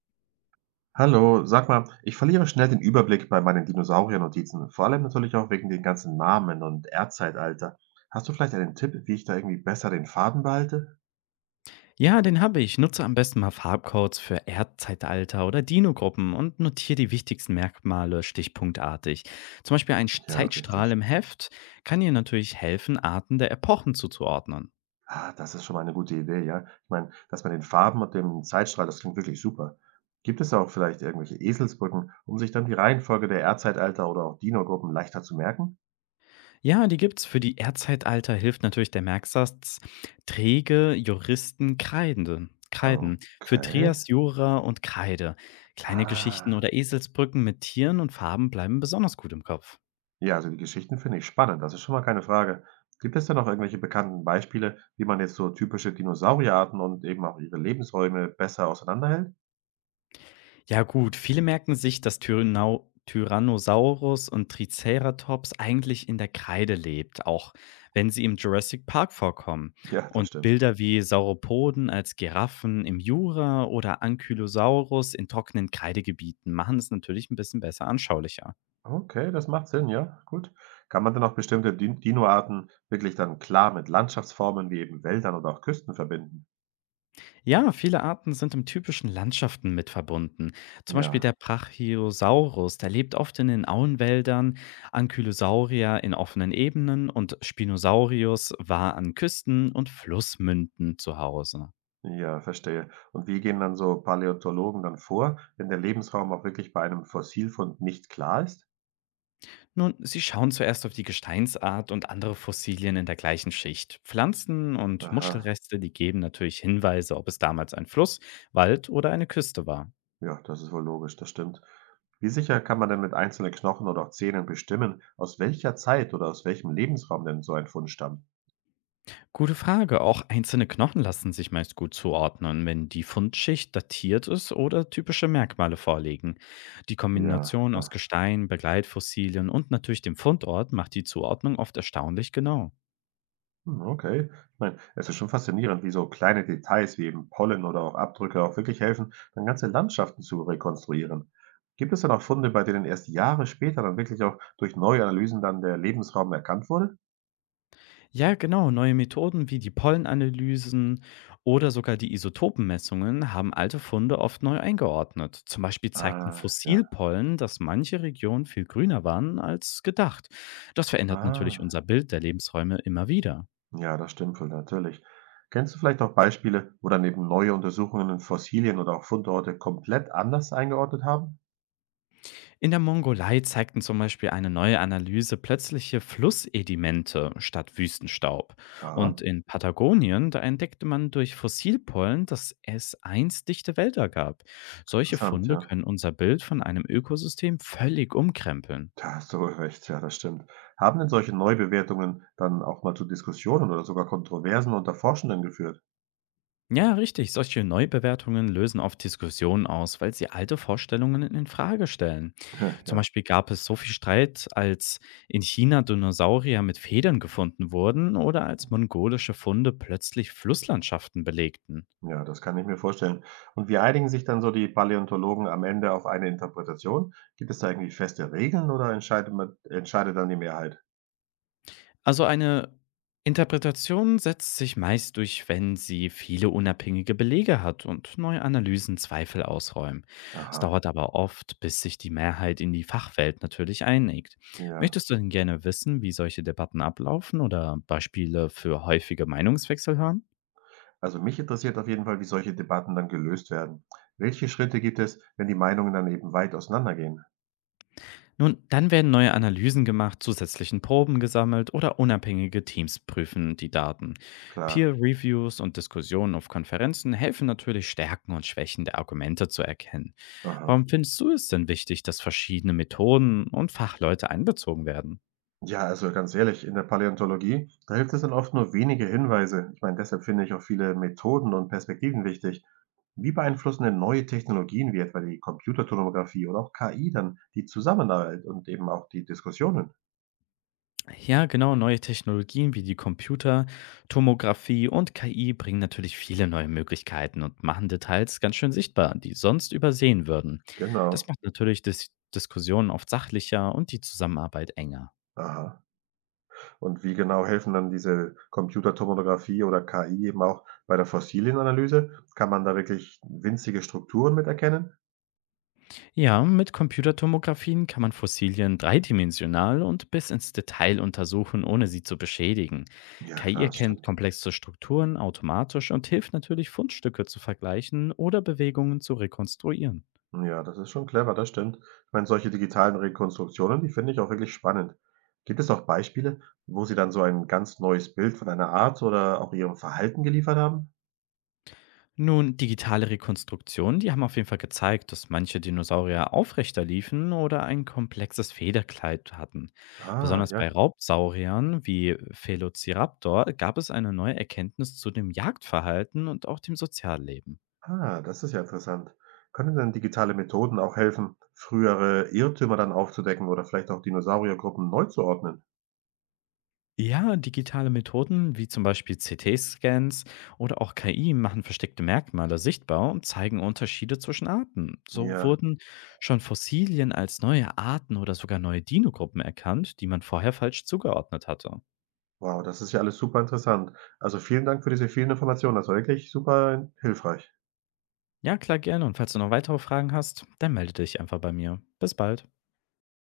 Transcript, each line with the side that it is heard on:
right: Hallo, sag mal, ich verliere schnell den Überblick bei meinen Dinosaurier-Notizen, vor allem natürlich auch wegen den ganzen Namen und Erdzeitalter. Hast du vielleicht einen Tipp, wie ich da irgendwie besser den Faden behalte?
left: Ja, den habe ich. Nutze am besten mal Farbcodes für Erdzeitalter oder Dino-Gruppen und notiere die wichtigsten Merkmale stichpunktartig. Zum Beispiel ein
right: Ja,
left: Zeitstrahl
right: richtig.
left: im Heft kann dir natürlich helfen, Arten der Epochen zuzuordnen.
right: Ah, das ist schon mal eine gute Idee, ja. Ich meine, das mit den Farben und dem Zeitstrahl, das klingt wirklich super. Gibt es auch vielleicht irgendwelche Eselsbrücken, um sich dann die Reihenfolge der Erdzeitalter oder auch Dino-Gruppen leichter zu merken?
left: Ja, die gibt's. Für die Erdzeitalter hilft natürlich der Merksatz Träge, Juristen, Kreiden. Für
right: Okay.
left: Trias, Jura und Kreide. Kleine
right: Ah.
left: Geschichten oder Eselsbrücken mit Tieren und Farben bleiben besonders gut im Kopf.
right: Ja, also die Geschichten finde ich spannend, das ist schon mal keine Frage. Gibt es denn noch irgendwelche bekannten Beispiele, wie man jetzt so typische Dinosaurierarten und eben auch ihre Lebensräume besser auseinanderhält?
left: Ja gut, viele merken sich, dass Tyrannau Tyrannosaurus und Triceratops eigentlich in der Kreide lebt, auch wenn sie im Jurassic Park vorkommen.
right: Ja, das
left: Und
right: stimmt.
left: Bilder wie Sauropoden als Giraffen im Jura oder Ankylosaurus in trockenen Kreidegebieten machen es natürlich ein bisschen besser anschaulicher.
right: Okay, das macht Sinn, ja, gut. Kann man denn auch bestimmte Dinoarten wirklich dann klar mit Landschaftsformen wie eben Wäldern oder auch Küsten verbinden?
left: Ja, viele Arten sind in typischen Landschaften mit verbunden. Zum Beispiel der
right: Ja,
left: Brachiosaurus, der lebt oft in den Auenwäldern, Ankylosaurier in offenen Ebenen und Spinosaurus war an Küsten und Flussmünden zu Hause.
right: ja, verstehe. Und wie gehen dann so Paläontologen dann vor, wenn der Lebensraum auch wirklich bei einem Fossilfund nicht klar ist?
left: Nun, sie schauen zuerst auf die Gesteinsart und andere Fossilien in der gleichen Schicht. Pflanzen und
right: Aha,
left: Muschelreste, die geben natürlich Hinweise, ob es damals ein Fluss, Wald oder eine Küste war.
right: ja, das ist wohl logisch, das stimmt. Wie sicher kann man denn mit einzelnen Knochen oder auch Zähnen bestimmen, aus welcher Zeit oder aus welchem Lebensraum denn so ein Fund stammt?
left: Gute Frage. Auch einzelne Knochen lassen sich meist gut zuordnen, wenn die Fundschicht datiert ist oder typische Merkmale vorliegen. Die
right: Ja,
left: Kombination aus
right: klar.
left: Gestein, Begleitfossilien und natürlich dem Fundort macht die Zuordnung oft erstaunlich genau.
right: Hm, okay. Ich meine, es ist schon faszinierend, wie so kleine Details wie eben Pollen oder auch Abdrücke auch wirklich helfen, dann ganze Landschaften zu rekonstruieren. Gibt es dann auch Funde, bei denen erst Jahre später dann wirklich auch durch neue Analysen dann der Lebensraum erkannt wurde?
left: Ja, genau. Neue Methoden wie die Pollenanalysen oder sogar die Isotopenmessungen haben alte Funde oft neu eingeordnet. Zum Beispiel zeigten
right: Ah, ja.
left: Fossilpollen, dass manche Regionen viel grüner waren als gedacht. Das verändert natürlich
right: Ah.
left: unser Bild der Lebensräume immer wieder.
right: Ja, das stimmt wohl, natürlich. Kennst du vielleicht auch Beispiele, wo dann eben neue Untersuchungen Fossilien oder auch Fundorte komplett anders eingeordnet haben?
left: In der Mongolei zeigten zum Beispiel eine neue Analyse plötzliche Flussedimente statt Wüstenstaub. Und
right: Aha,
left: in Patagonien, da entdeckte man durch Fossilpollen, dass es einst dichte Wälder gab. Solche
right: interessant,
left: Funde
right: ja.
left: können unser Bild von einem Ökosystem völlig umkrempeln.
right: Da hast du wohl recht, ja, das stimmt. Haben denn solche Neubewertungen dann auch mal zu Diskussionen oder sogar Kontroversen unter Forschenden geführt?
left: Ja, richtig. Solche Neubewertungen lösen oft Diskussionen aus, weil sie alte Vorstellungen in Frage stellen.
right: Hä,
left: Zum
right: ja,
left: Beispiel gab es so viel Streit, als in China Dinosaurier mit Federn gefunden wurden oder als mongolische Funde plötzlich Flusslandschaften belegten.
right: ja, das kann ich mir vorstellen. Und wie einigen sich dann so die Paläontologen am Ende auf eine Interpretation? Gibt es da irgendwie feste Regeln oder entscheidet dann die Mehrheit?
left: Also eine Interpretation setzt sich meist durch, wenn sie viele unabhängige Belege hat und neue Analysen Zweifel ausräumen. Es
right: Aha,
left: dauert aber oft, bis sich die Mehrheit in die Fachwelt natürlich einigt.
right: ja.
left: Möchtest du denn gerne wissen, wie solche Debatten ablaufen oder Beispiele für häufige Meinungswechsel hören?
right: Also mich interessiert auf jeden Fall, wie solche Debatten dann gelöst werden. Welche Schritte gibt es, wenn die Meinungen dann eben weit auseinandergehen?
left: Nun, dann werden neue Analysen gemacht, zusätzlichen Proben gesammelt oder unabhängige Teams prüfen die Daten.
right: Klar.
left: Peer-Reviews und Diskussionen auf Konferenzen helfen natürlich, Stärken und Schwächen der Argumente zu erkennen.
right: Aha.
left: Warum findest du es denn wichtig, dass verschiedene Methoden und Fachleute einbezogen werden?
right: Ja, also ganz ehrlich, in der Paläontologie, da hilft es dann oft nur wenige Hinweise. Ich meine, deshalb finde ich auch viele Methoden und Perspektiven wichtig. Wie beeinflussen denn neue Technologien wie etwa die Computertomographie oder auch KI dann die Zusammenarbeit und eben auch die Diskussionen?
left: Ja, genau, neue Technologien wie die Tomographie und KI bringen natürlich viele neue Möglichkeiten und machen Details ganz schön sichtbar, die sonst übersehen würden. Das
right: Genau.
left: macht natürlich Diskussionen oft sachlicher und die Zusammenarbeit enger.
right: Aha. Und wie genau helfen dann diese Computertomographie oder KI eben auch bei der Fossilienanalyse? Kann man da wirklich winzige Strukturen mit erkennen?
left: Ja, mit Computertomographien kann man Fossilien dreidimensional und bis ins Detail untersuchen, ohne sie zu beschädigen.
right: Ja,
left: KI
right: klar, das
left: erkennt
right: stimmt.
left: komplexe Strukturen automatisch und hilft natürlich, Fundstücke zu vergleichen oder Bewegungen zu rekonstruieren.
right: Ja, das ist schon clever, das stimmt. Ich meine, solche digitalen Rekonstruktionen, die finde ich auch wirklich spannend. Gibt es auch Beispiele, wo Sie dann so ein ganz neues Bild von einer Art oder auch Ihrem Verhalten geliefert haben?
left: Nun, digitale Rekonstruktionen, die haben auf jeden Fall gezeigt, dass manche Dinosaurier aufrechter liefen oder ein komplexes Federkleid hatten.
right: Ah,
left: Besonders bei
right: ja.
left: Raubsauriern wie Velociraptor gab es eine neue Erkenntnis zu dem Jagdverhalten und auch dem Sozialleben.
right: Ah, das ist ja interessant. Können denn digitale Methoden auch helfen, frühere Irrtümer dann aufzudecken oder vielleicht auch Dinosauriergruppen neu zu ordnen?
left: Ja, digitale Methoden wie zum Beispiel CT-Scans oder auch KI machen versteckte Merkmale sichtbar und zeigen Unterschiede zwischen Arten. So
right: Ja,
left: wurden schon Fossilien als neue Arten oder sogar neue Dinogruppen erkannt, die man vorher falsch zugeordnet hatte.
right: wow, das ist ja alles super interessant. Also, vielen Dank für diese vielen Informationen. Das war wirklich super hilfreich.
left: Ja, klar gerne. Und falls du noch weitere Fragen hast, dann melde dich einfach bei mir. Bis bald.